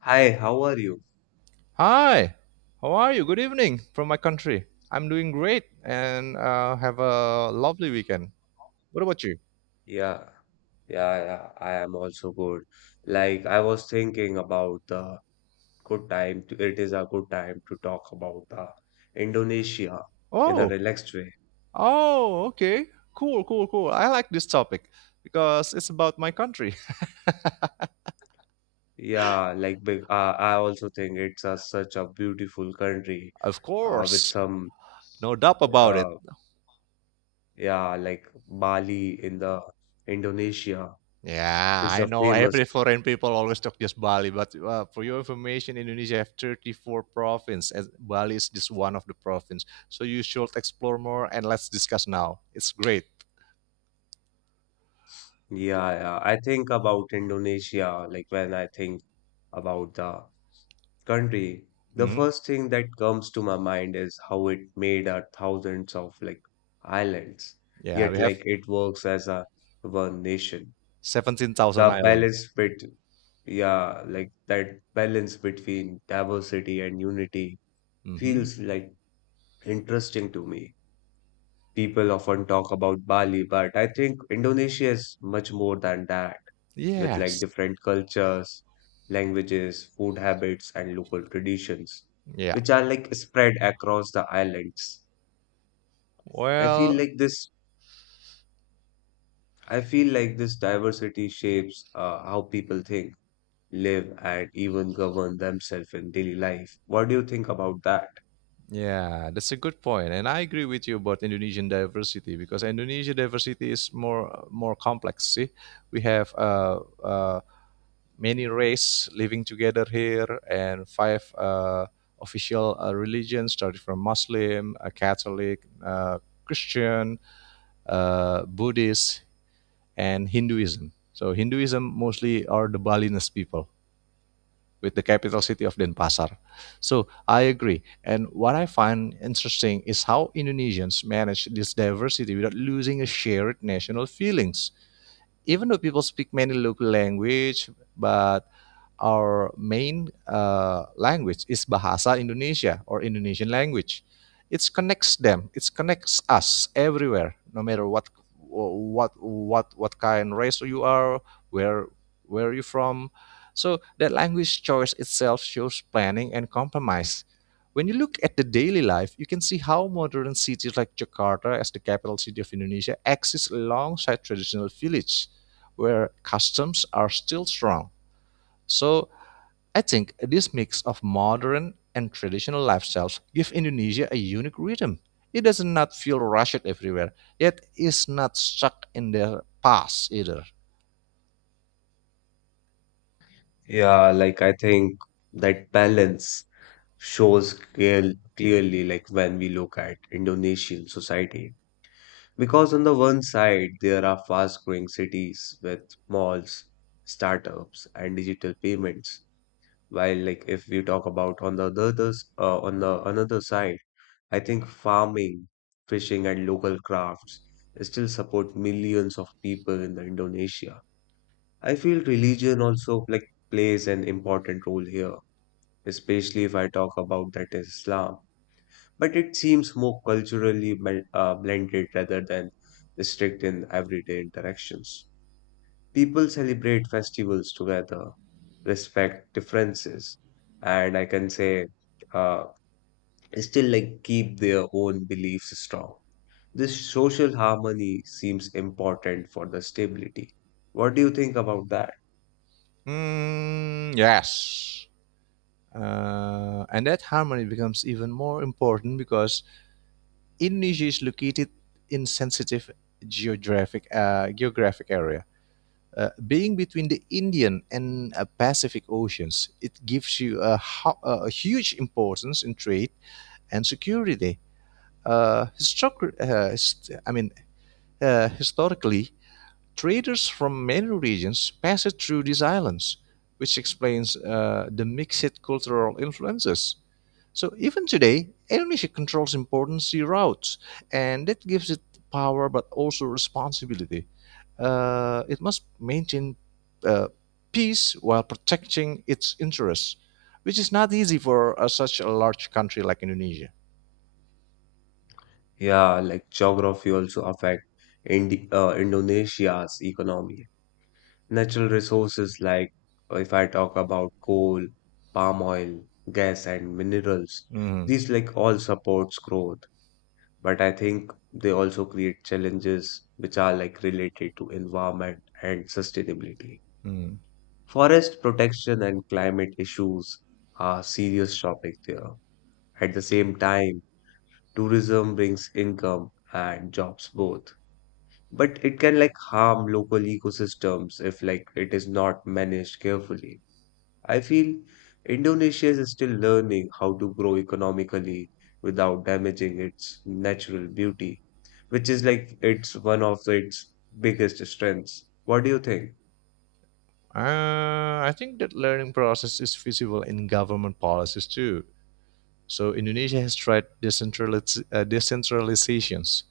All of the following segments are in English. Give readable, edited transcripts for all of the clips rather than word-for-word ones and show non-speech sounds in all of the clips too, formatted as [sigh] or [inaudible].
Hi, how are you? Hi, how are you? Good evening from my country. I'm doing great and have a lovely weekend. What about you? Yeah, yeah, I am also good. Like, I was thinking about the it is a good time to talk about the Indonesia in a Oh, relaxed way. oh, okay. Cool, cool, cool. I like this topic because it's about my country. Yeah, like, big, I also think it's a, such a beautiful country [laughs] Of uh, with course, some, no doubt about it. uh, yeah, like Bali in the Indonesia Yeah, is I the know famous. every foreign people always talk just Bali, but for your information, Indonesia have 34 province, and Bali is just one of the province. So you should explore more and let's discuss now. It's great. Yeah, yeah. I think about Indonesia, like when I think about the country, the Mhm. first thing that comes to my mind is how it made a thousands of like islands, Yeah, yet we have like it works as a one nation. 17,000 The Island. balance bit, yeah, like that balance between diversity and unity Mm-hmm. feels like interesting to me. People often talk about Bali, but I think Indonesia is much more than that, with like Yes. different cultures, languages, food habits, and local traditions, Yeah. which are like spread across the islands. I feel Well, like this, I feel like this diversity shapes how people think, live, and even govern themselves in daily life. What do you think about that? yeah, that's a good point, and I agree with you about Indonesian diversity because Indonesia diversity is more complex. See, we have many race living together here, and five official religions, started from Muslim, Catholic, Christian, Buddhist, and Hinduism. So Hinduism mostly are the Balinese people with the capital city of Denpasar. So I agree. And what I find interesting is how Indonesians manage this diversity without losing a shared national feelings even though people speak many local language, but our main language is Bahasa Indonesia or Indonesian language. It connects them. It connects us everywhere, no matter what kind race you are, where where you from. So that language choice itself shows planning and compromise. When you look at the daily life, you can see how modern cities like Jakarta, as the capital city of Indonesia, exist alongside traditional village where customs are still strong. So I think this mix of modern and traditional lifestyles give Indonesia a unique rhythm. It does not feel rushed everywhere, yet is not stuck in the past either. Yeah, like I think that balance shows clearly like when we look at Indonesian society. Because on the one side, there are fast growing cities with malls, startups, and digital payments. While like if we talk about on the another side, I think farming, fishing, and local crafts still support millions of people in the Indonesia. I feel religion also like plays an important role here, especially if I talk about that Islam but it seems more culturally blended rather than strict in everyday interactions. People celebrate festivals together, respect differences, and I can say uh, still like keep their own beliefs strong. This social harmony seems important for the stability. What do you think about that? Hmm, yes. And that harmony becomes even more important because Indonesia is located in sensitive geographic area. Being between the Indian and Pacific Oceans, it gives you a huge importance in trade and security. Uh, historic, uh, hist- I mean, Historically, traders from many regions passed through these islands, which explains the mixed cultural influences. So even today, Indonesia controls important sea routes, and that gives it power but also responsibility. It must maintain uh, peace while protecting its interests, which is not easy for such a large country like Indonesia. Yeah, like geography also affect Indonesia's economy. Natural resources like if I talk about coal, palm oil, gas, and minerals, Mhm, these like all supports growth. But I think they also create challenges which are like related to environment and sustainability. mhm. Forest protection and climate issues are serious topics there. At the same time, tourism brings income and jobs both. But it can like harm local ecosystems if like it is not managed carefully. I feel Indonesia is still learning how to grow economically without damaging its natural beauty, which is like it's one of its biggest strengths. What do you think? I think that learning process is visible in government policies too. So Indonesia has tried decentralizations.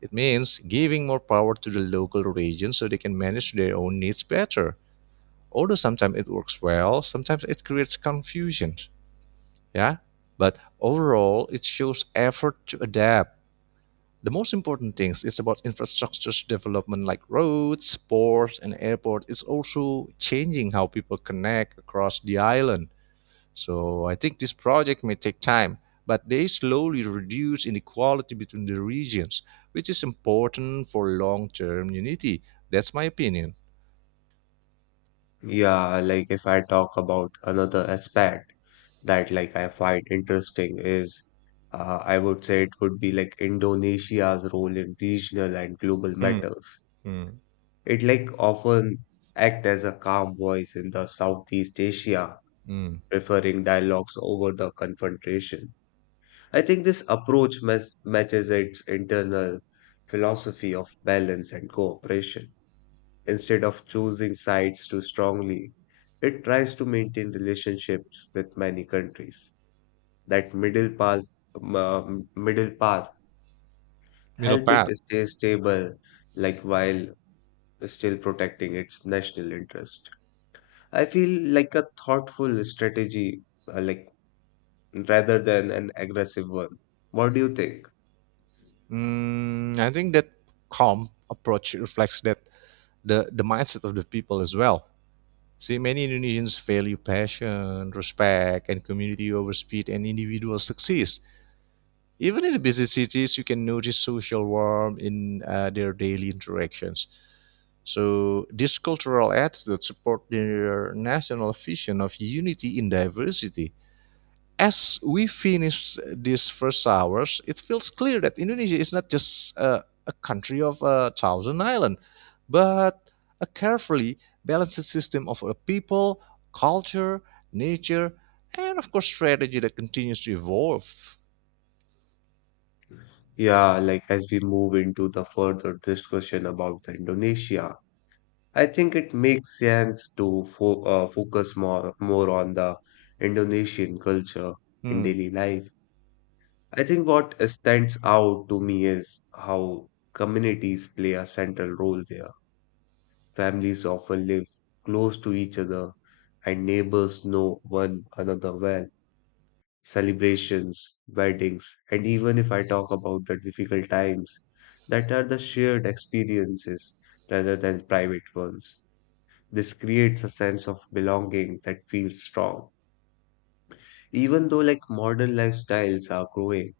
It means giving more power to the local region so they can manage their own needs better. Although sometimes it works well, sometimes it creates confusion. Yeah. But overall, it shows effort to adapt. The most important things is about infrastructure development like roads, ports, and airport. It's also changing how people connect across the island. So I think this project may take time, but they slowly reduce inequality between the regions, which is important for long-term unity. That's my opinion. Yeah, like if I talk about another aspect that like I find interesting is I would say it would be like Indonesia's role in regional and global Mm, matters. mm, It like often act as a calm voice in the Southeast Asia mm. preferring dialogues over the confrontation. I think this approach matches its internal philosophy of balance and cooperation. Instead of choosing sides too strongly, it tries to maintain relationships with many countries. That middle path, um, uh, middle path, Middle help it path. stay stable, like while still protecting its national interest. I feel like a thoughtful strategy, like rather than an aggressive one. What do you think? Mm, I think that calm approach reflects that the mindset of the people as well. See, many Indonesians value passion, respect, and community over speed and individual success. Even in the busy cities, you can notice social warmth in their daily interactions. So these cultural attitudes support their national vision of unity in diversity as we finish these first hours, it feels clear that Indonesia is not just a country of a thousand islands, but a carefully balanced system of a people, culture, nature, and of course, strategy that continues to evolve. Yeah, like as we move into the further discussion about the Indonesia, I think it makes sense to fo focus more on the Indonesian culture in Hmm. daily life. I think what stands out to me is how communities play a central role there. Families often live close to each other, and neighbors know one another well. Celebrations, weddings, and even if I talk about the difficult times that are the shared experiences rather than private ones. This creates a sense of belonging that feels strong. Even though like modern lifestyles are growing,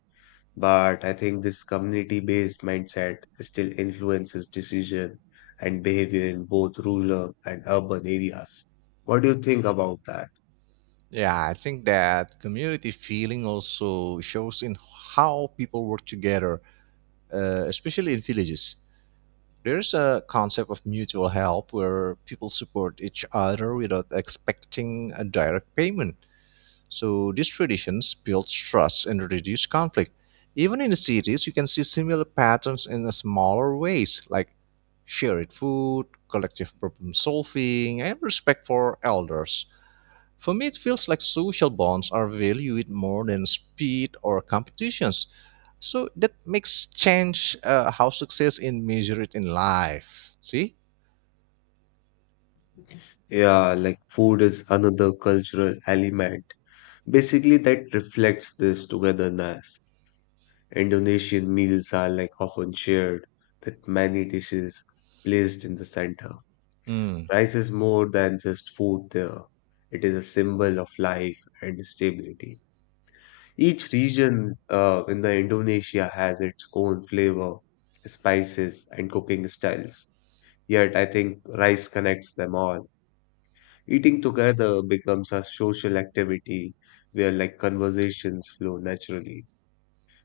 but I think this community-based mindset still influences decision and behavior in both rural and urban areas. What do you think about that? Yeah, I think that community feeling also shows in how people work together, especially in villages. There's a concept of mutual help where people support each other without expecting a direct payment. So these traditions build trust and reduce conflict. Even in the cities, you can see similar patterns in a smaller ways, like shared food, collective problem solving, and respect for elders. For me, it feels like social bonds are valued more than speed or competitions. So that makes change how success is measured in life. See? Yeah, like food is another cultural element basically, that reflects this togetherness. Indonesian meals are like often shared, with many dishes placed in the center. Mm. Rice is more than just food there. It is a symbol of life and stability. Each region in the Indonesia has its own flavor, spices, and cooking styles. Yet I think rice connects them all. Eating together becomes a social activity where like conversations flow naturally.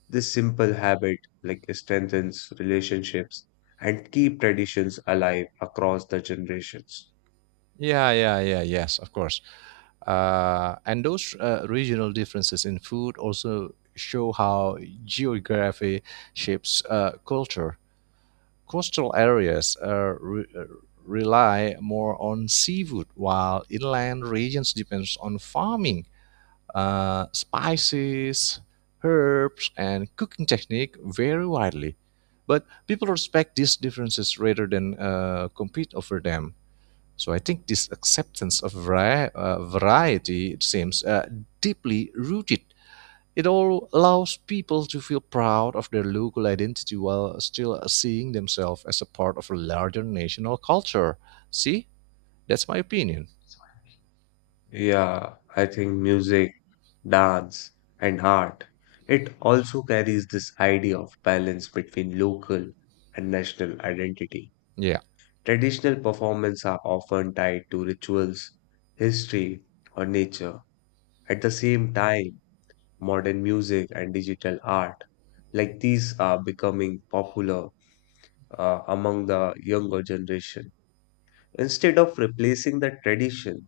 This simple habit like strengthens relationships and keep traditions alive across the generations. Yeah, yeah, yeah, yes, of course. And those regional differences in food also show how geography shapes culture. Coastal areas rely more on seafood, while inland regions depends on farming. Spices, herbs, and cooking technique vary widely. But people respect these differences rather than compete over them. So I think this acceptance of variety it seems deeply rooted. It all allows people to feel proud of their local identity while still seeing themselves as a part of a larger national culture. See, that's my opinion. Yeah, I think music, dance, and art. It also carries this idea of balance between local and national identity. Yeah. Traditional performances are often tied to rituals, history, or nature. At the same time, modern music and digital art, like these, are becoming popular among the younger generation. Instead of replacing the tradition,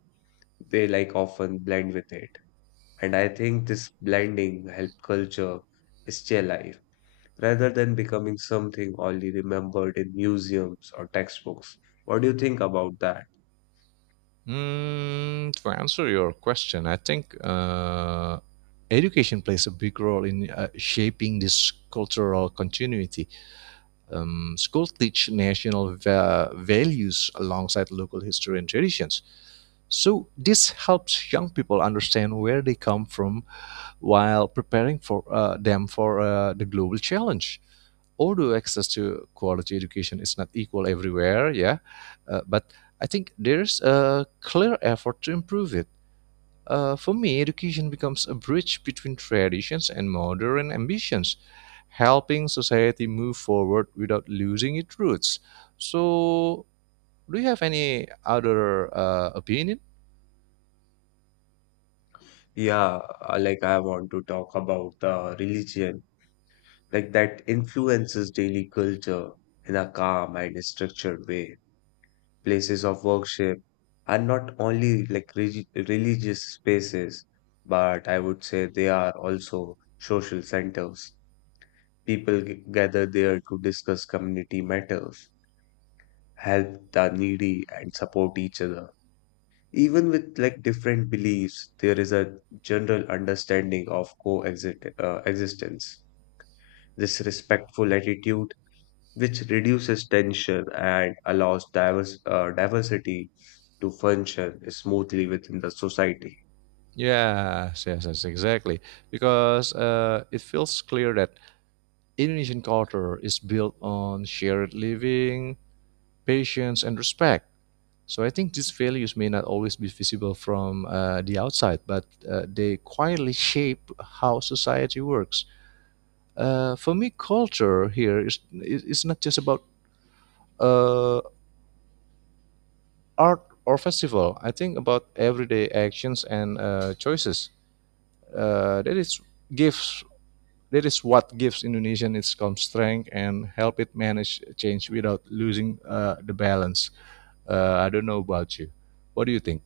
they like often blend with it. And I think this blending helped culture stay alive rather than becoming something only remembered in museums or textbooks. What do you think about that? Mm, to answer your question, I think education plays a big role in shaping this cultural continuity. School teach national values alongside local history and traditions. So this helps young people understand where they come from while preparing for the global challenge although access to quality education is not equal everywhere, yeah, but I think there's a clear effort to improve it. For me, education becomes a bridge between traditions and modern ambitions, helping society move forward without losing its roots. So, do you have any other opinion? Yeah, like I want to talk about the religion, like that influences daily culture in a calm and structured way. Places of worship are not only like religious spaces, but I would say they are also social centers. Gather there to discuss community matters, help the needy, and support each other. Even with like different beliefs, there is a general understanding of coexist existence. This respectful attitude which reduces tension and allows diversity to function smoothly within the society. Yes, yes, yes, exactly. Because it feels clear that Indonesian culture is built on shared living, patience, and respect. So I think these values may not always be visible from the outside, but they quietly shape how society works. For me, culture here is not just about uh, art or festival. I think about everyday actions and choices. Uh, that is gives that is what gives Indonesian its calm strength and help it manage change without losing the balance. I don't know about you. What do you think?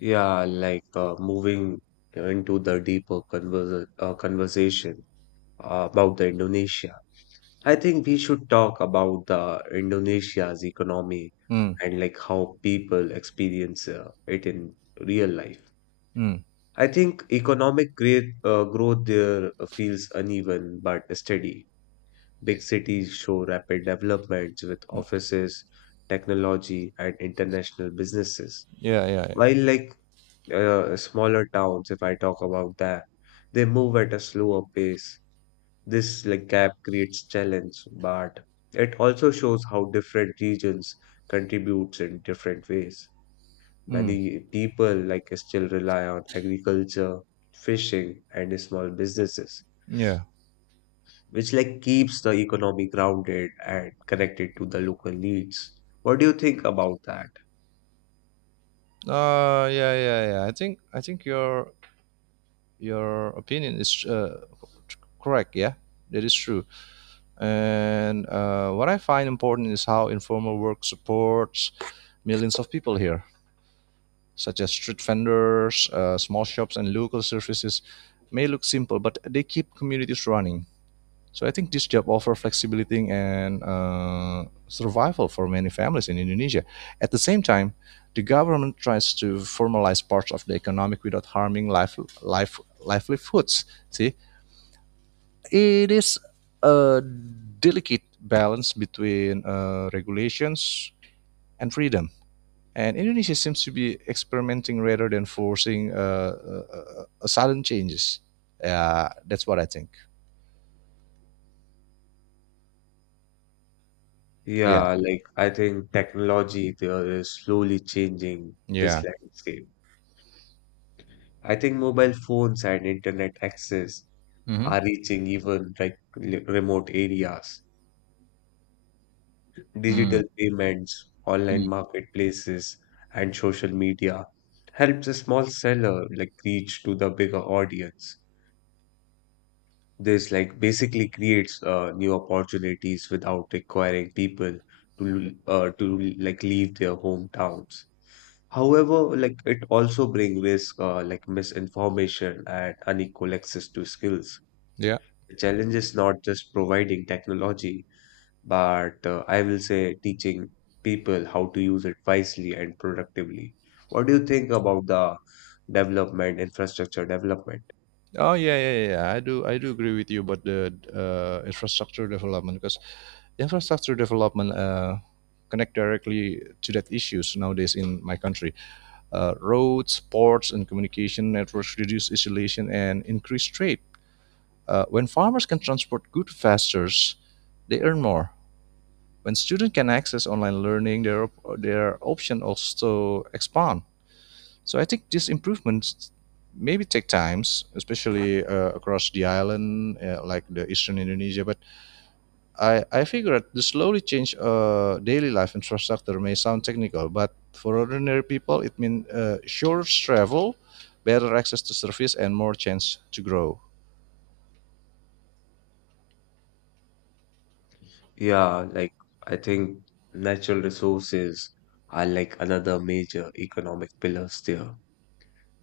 Moving into the deeper conversation about the Indonesia. I think we should talk about the Indonesia's economy Mm, and like how people experience it in real life. mm. I think growth there feels uneven but steady. Big cities show rapid developments with offices, technology, and international businesses. Yeah, yeah, yeah. While like smaller towns, if I talk about that, they move at a slower pace. This like gap creates challenge, but it also shows how different regions contributes in different ways. Mm, Many people like still rely on agriculture, fishing, and small businesses yeah. which like keeps the economy grounded and connected to the local needs. What do you think about that? Yeah, yeah, yeah. I think your opinion is correct. Yeah, that is true. And what I find important is how informal work supports millions of people here, such as street vendors, small shops, and local services. May look simple, but they keep communities running. So I think this job offer flexibility and survival for many families in Indonesia. At the same time, the government tries to formalize parts of the economic without harming livelihoods. See, it is a delicate balance between regulations and freedom. And Indonesia seems to be experimenting rather than forcing sudden changes. Yeah, that's what I think. Yeah, Yeah, like I think technology there is slowly changing this yeah. landscape. I think mobile phones and internet access Hmm. are reaching even like remote areas. Mm-hmm. Digital Mm, payments, online mm. marketplaces, and social media helps a small seller like reach to the bigger audience. This like basically creates new opportunities without requiring people to like leave their hometowns. However, like it also brings risk like misinformation and unequal access to skills. Yeah. The challenge is not just providing technology, but I will say teaching people how to use it wisely and productively. What do you think about the development, infrastructure development? Oh yeah, yeah, yeah, yeah. I do agree with you about the infrastructure development because infrastructure development connect directly to that issues nowadays in my country. Roads, ports, and communication networks reduce isolation and increase trade. When farmers can transport goods faster, they earn more. When students can access online learning, their option also expand. So I think these improvements maybe take times, especially across the island, like the eastern Indonesia. But I figured the slowly change daily life infrastructure may sound technical, but for ordinary people, it means shorter travel, better access to service, and more chance to grow. Yeah, like I think natural resources are like another major economic pillars there.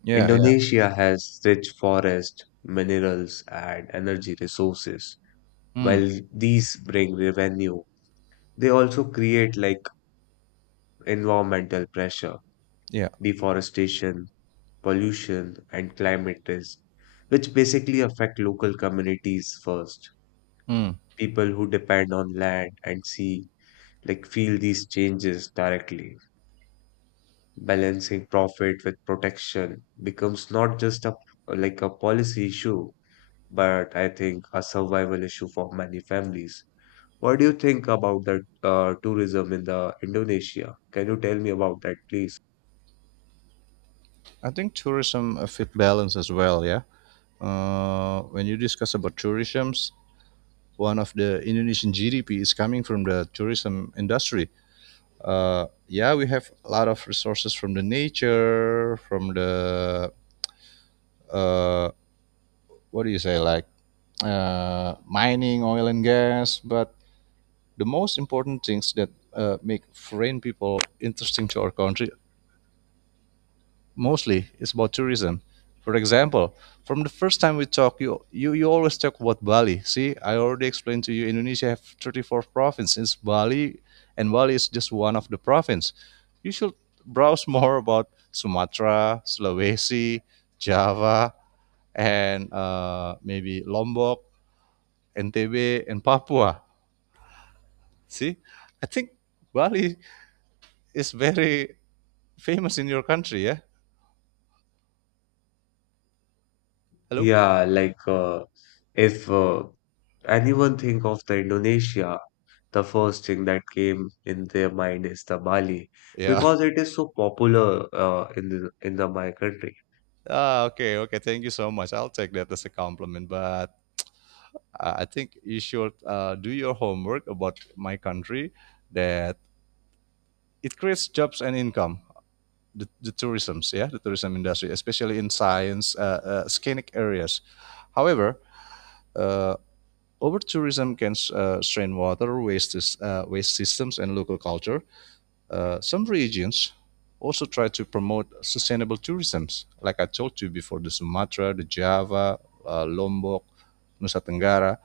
Yeah, yeah, Indonesia has rich forest, minerals, and energy resources. mm, While these bring revenue, they also create like environmental pressure, yeah. deforestation, pollution, and climate risk, which basically affect local communities first. Mm. People who depend on land and sea like feel these changes directly. Balancing profit with protection becomes not just a like a policy issue, but I think a survival issue for many families. What do you think about the tourism in the Indonesia? Can you tell me about that, please? I think tourism a fit balance as well. Yeah. When you discuss about tourism, one of the Indonesian GDP is coming from the tourism industry yeah, we have a lot of resources from the nature, from the uh, what do you say, like mining, oil and gas. But the most important things that make foreign people interesting to our country mostly it's about tourism. For example, from the first time we talk, you always talk about Bali. See, I already explained to you, Indonesia have 34 provinces. Bali is just one of the province. You should browse [laughs] more about Sumatra, Sulawesi, Java, and maybe Lombok, NTB, and Papua. See, I think Bali is very famous in your country. Yeah. Hello. Yeah, like if anyone think of the Indonesia, the first thing that came in their mind is the Bali Yeah. because it is so popular in the my country. Ah, okay, okay. Thank you so much. I'll take that as a compliment. But I think you should do your homework about my country. That it creates jobs and income. The tourism industry, especially in scenic areas. However, uh, over tourism can strain water, waste systems, and local culture. Some regions also try to promote sustainable tourism, like I told you before, the Sumatra, the Java, Lombok, Nusa Tenggara.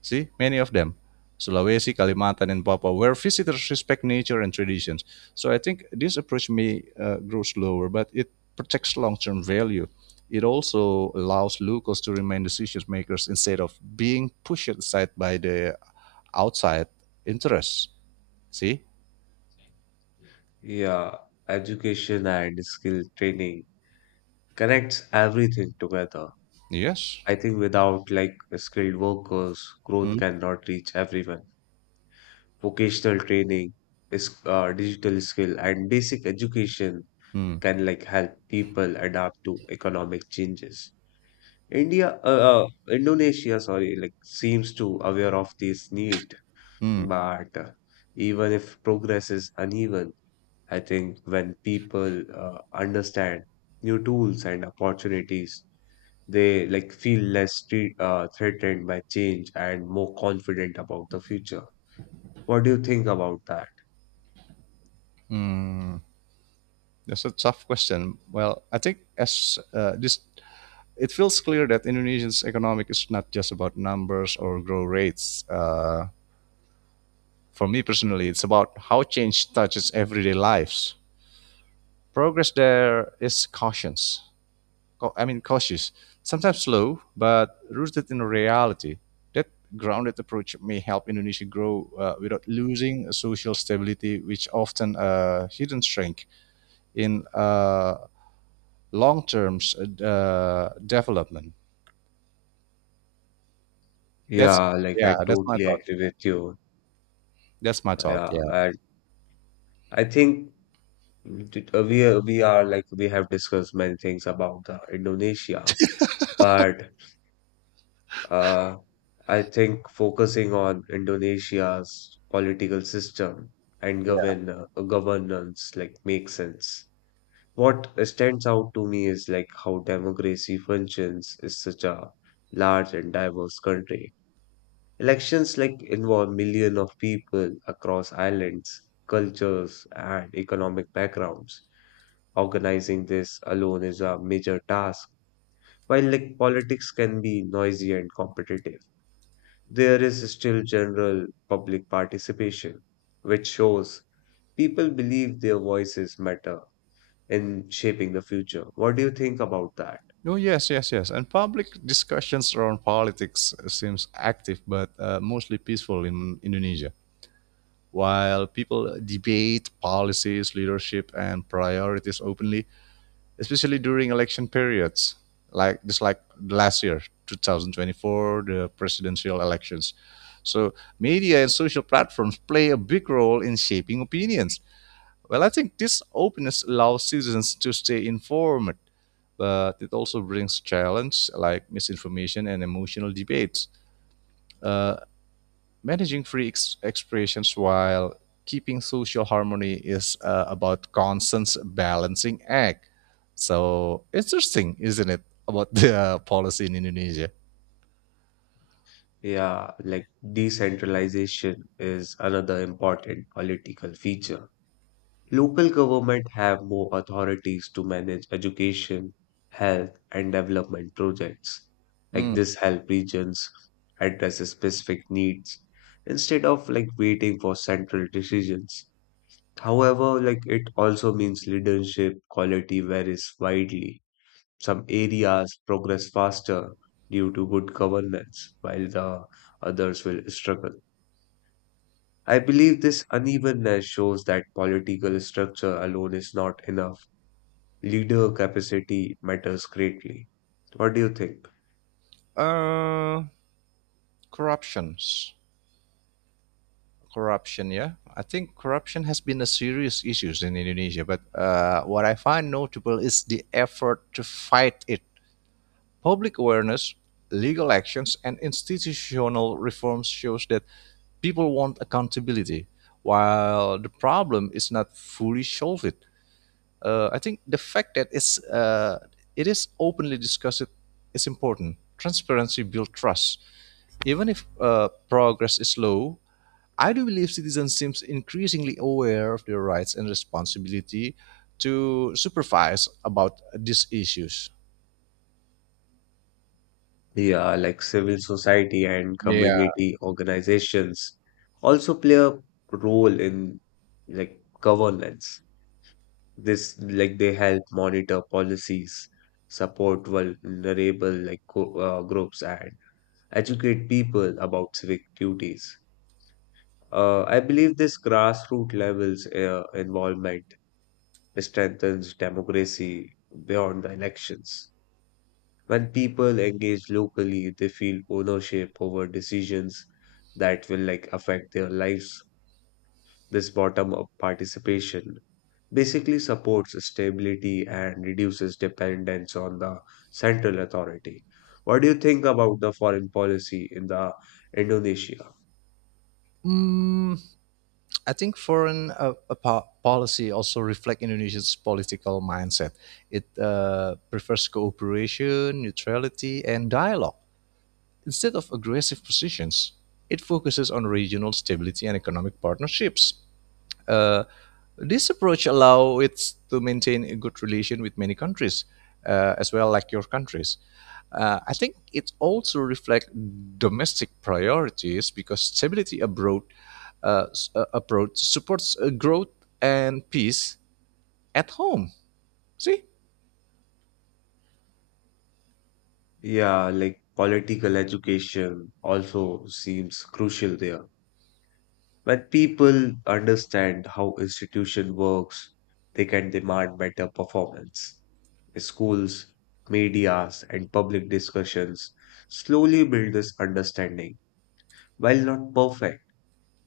See, many of them, Sulawesi, Kalimantan, and Papua, where visitors respect nature and traditions. So I think this approach may grow slower, but it protects long-term value. It also allows locals to remain decision makers instead of being pushed aside by the outside interests. See? Yeah, education and skill training connects everything together. Yes. I think without like skilled workers, growth Hmm. cannot reach everyone. Vocational training is digital skill and basic education Hmm. can like help people adapt to economic changes. Indonesia, sorry, like seems to aware of this need, Hmm, but even if progress is uneven, I think when people understand new tools and opportunities, they like feel less threatened by change and more confident about the future. What do you think about that? that's a tough question. Well, I think it feels clear that Indonesia's economic is not just about numbers or growth rates. For me personally, it's about how change touches everyday lives. Progress there is cautious. Cautious. Sometimes slow, but rooted in reality. That grounded approach may help Indonesia grow without losing social stability, which often a hidden strength in long-term development. That's Yeah, like yeah, I that's my totally thought. agree with you. That's my thought. Yeah, Yeah, and I think we are like we have discussed many things about the Indonesia, but Uh, I think focusing on Indonesia's political system and yeah. Governance like makes sense. What stands out to me is like how democracy functions is such a large and diverse country. Elections like involve millions of people across islands, cultures, and economic backgrounds. Organizing this alone is a major task, while like politics can be noisy and competitive. There is still general public participation, which shows people believe their voices matter in shaping the future. What do you think about that? Oh yes, yes, yes. And public discussions around politics seems active, but mostly peaceful in Indonesia. While people debate policies, leadership, and priorities openly, especially during election periods, like just like last year, 2024, the presidential elections. So media and social platforms play a big role in shaping opinions. Well, I think this openness allows citizens to stay informed, but it also brings challenges like misinformation and emotional debates. Uh, Managing expressions while keeping social harmony is about constant balancing act. So interesting, isn't it, about the policy in Indonesia? Yeah, like decentralization is another important political feature. Local government have more authorities to manage education, health, and development projects. Like Mm. this help regions address specific needs instead of like waiting for central decisions. However, like it also means leadership quality varies widely. Some areas progress faster due to good governance, while the others will struggle. I believe this unevenness shows that political structure alone is not enough. Leader capacity matters greatly. What do you think? Uh, corruptions. Corruption, yeah. I think corruption has been a serious issue in Indonesia, but what I find notable is the effort to fight it. Public awareness, legal actions, and institutional reforms shows that people want accountability. While the problem is not fully solved, I think the fact that it is openly discussed is important. Transparency builds trust, even if progress is slow. I do believe citizens seems increasingly aware of their rights and responsibility to supervise about these issues. Yeah, like civil society and Yeah. community organizations also play a role in like governance. This like they help monitor policies, support vulnerable like groups, and educate people about civic duties. I believe this grassroots levels involvement strengthens democracy beyond the elections. When people engage locally, they feel ownership over decisions that will like affect their lives. This bottom-up participation basically supports stability and reduces dependence on the central authority. What do you think about the foreign policy in the Indonesia? Mm, I think foreign policy also reflect Indonesia's political mindset. It prefers cooperation, neutrality, and dialogue instead of aggressive positions. It focuses on regional stability and economic partnerships. Uh, this approach allows it to maintain a good relation with many countries, as well like your countries. I think it also reflects domestic priorities because stability abroad approach supports growth and peace at home. See? Yeah, like political education also seems crucial there. When people understand how institution works, they can demand better performance. Schools, medias, and public discussions slowly build this understanding. While not perfect,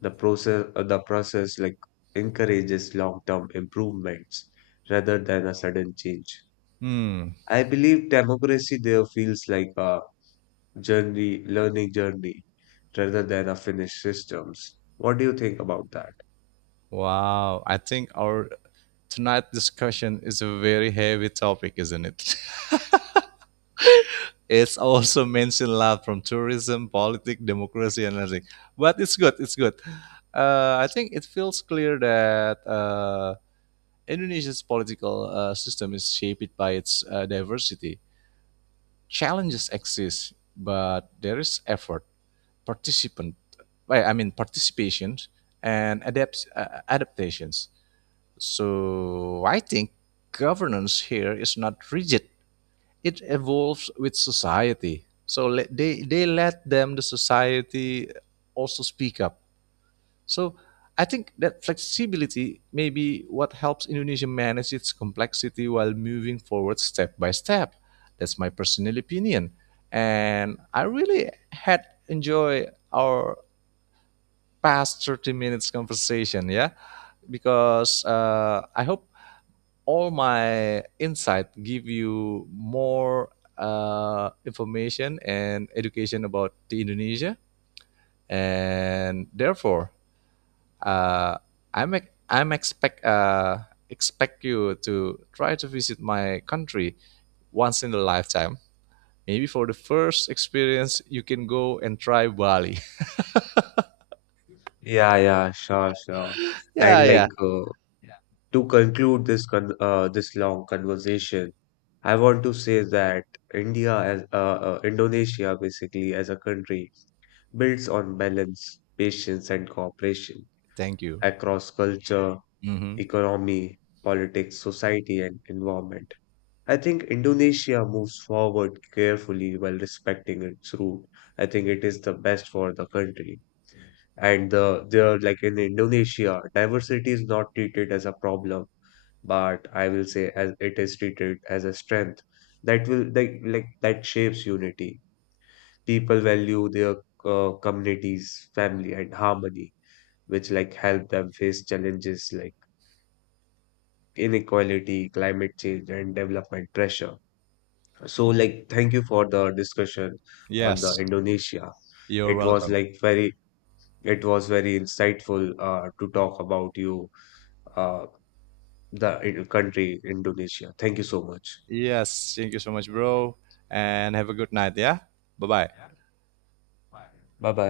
The process like encourages long-term improvements rather than a sudden change. Hmm. I believe democracy there feels like a learning journey rather than a finished systems. What do you think about that? Wow. I think our tonight discussion is a very heavy topic, isn't it? [laughs] It's [laughs] also mentioned a lot from tourism, politics, democracy, and everything. But it's good. It's good. I think it feels clear that Indonesia's political system is shaped by its diversity. Challenges exist, but there is effort, participant, well, I mean participation, and adaptations. So I think governance here is not rigid, it evolves with society. So they let them the society also speak up. So I think that flexibility may be what helps Indonesia manage its complexity while moving forward step by step. That's my personal opinion, and I really had enjoy our past 30 minutes conversation. Yeah, because I hope all my insight give you more information and education about the Indonesia, and therefore uh, I'm expect expect you to try to visit my country once in a lifetime. Maybe for the first experience you can go and try Bali. Yeah, sure, sure. [laughs] Yeah, And like yeah. To conclude this con this long conversation, I want to say that India as Indonesia basically as a country builds on balance, patience, and cooperation Thank you. across culture, Hmm. economy, politics, society, and environment. I think Indonesia moves forward carefully while respecting its root. I think it is the best for the country. And the there like in Indonesia, diversity is not treated as a problem, but I will say as it is treated as a strength that will like that shapes unity people value their communities, family, and harmony, which like help them face challenges like inequality, climate change, and development pressure. So, like, thank you for the discussion on the Yes. Indonesia. You're It was welcome. like very, it was very insightful to talk about you, uh, the country Indonesia. Thank you so much. Yes, thank you so much, bro. And have a good night. Yeah. Bye bye. Bye bye.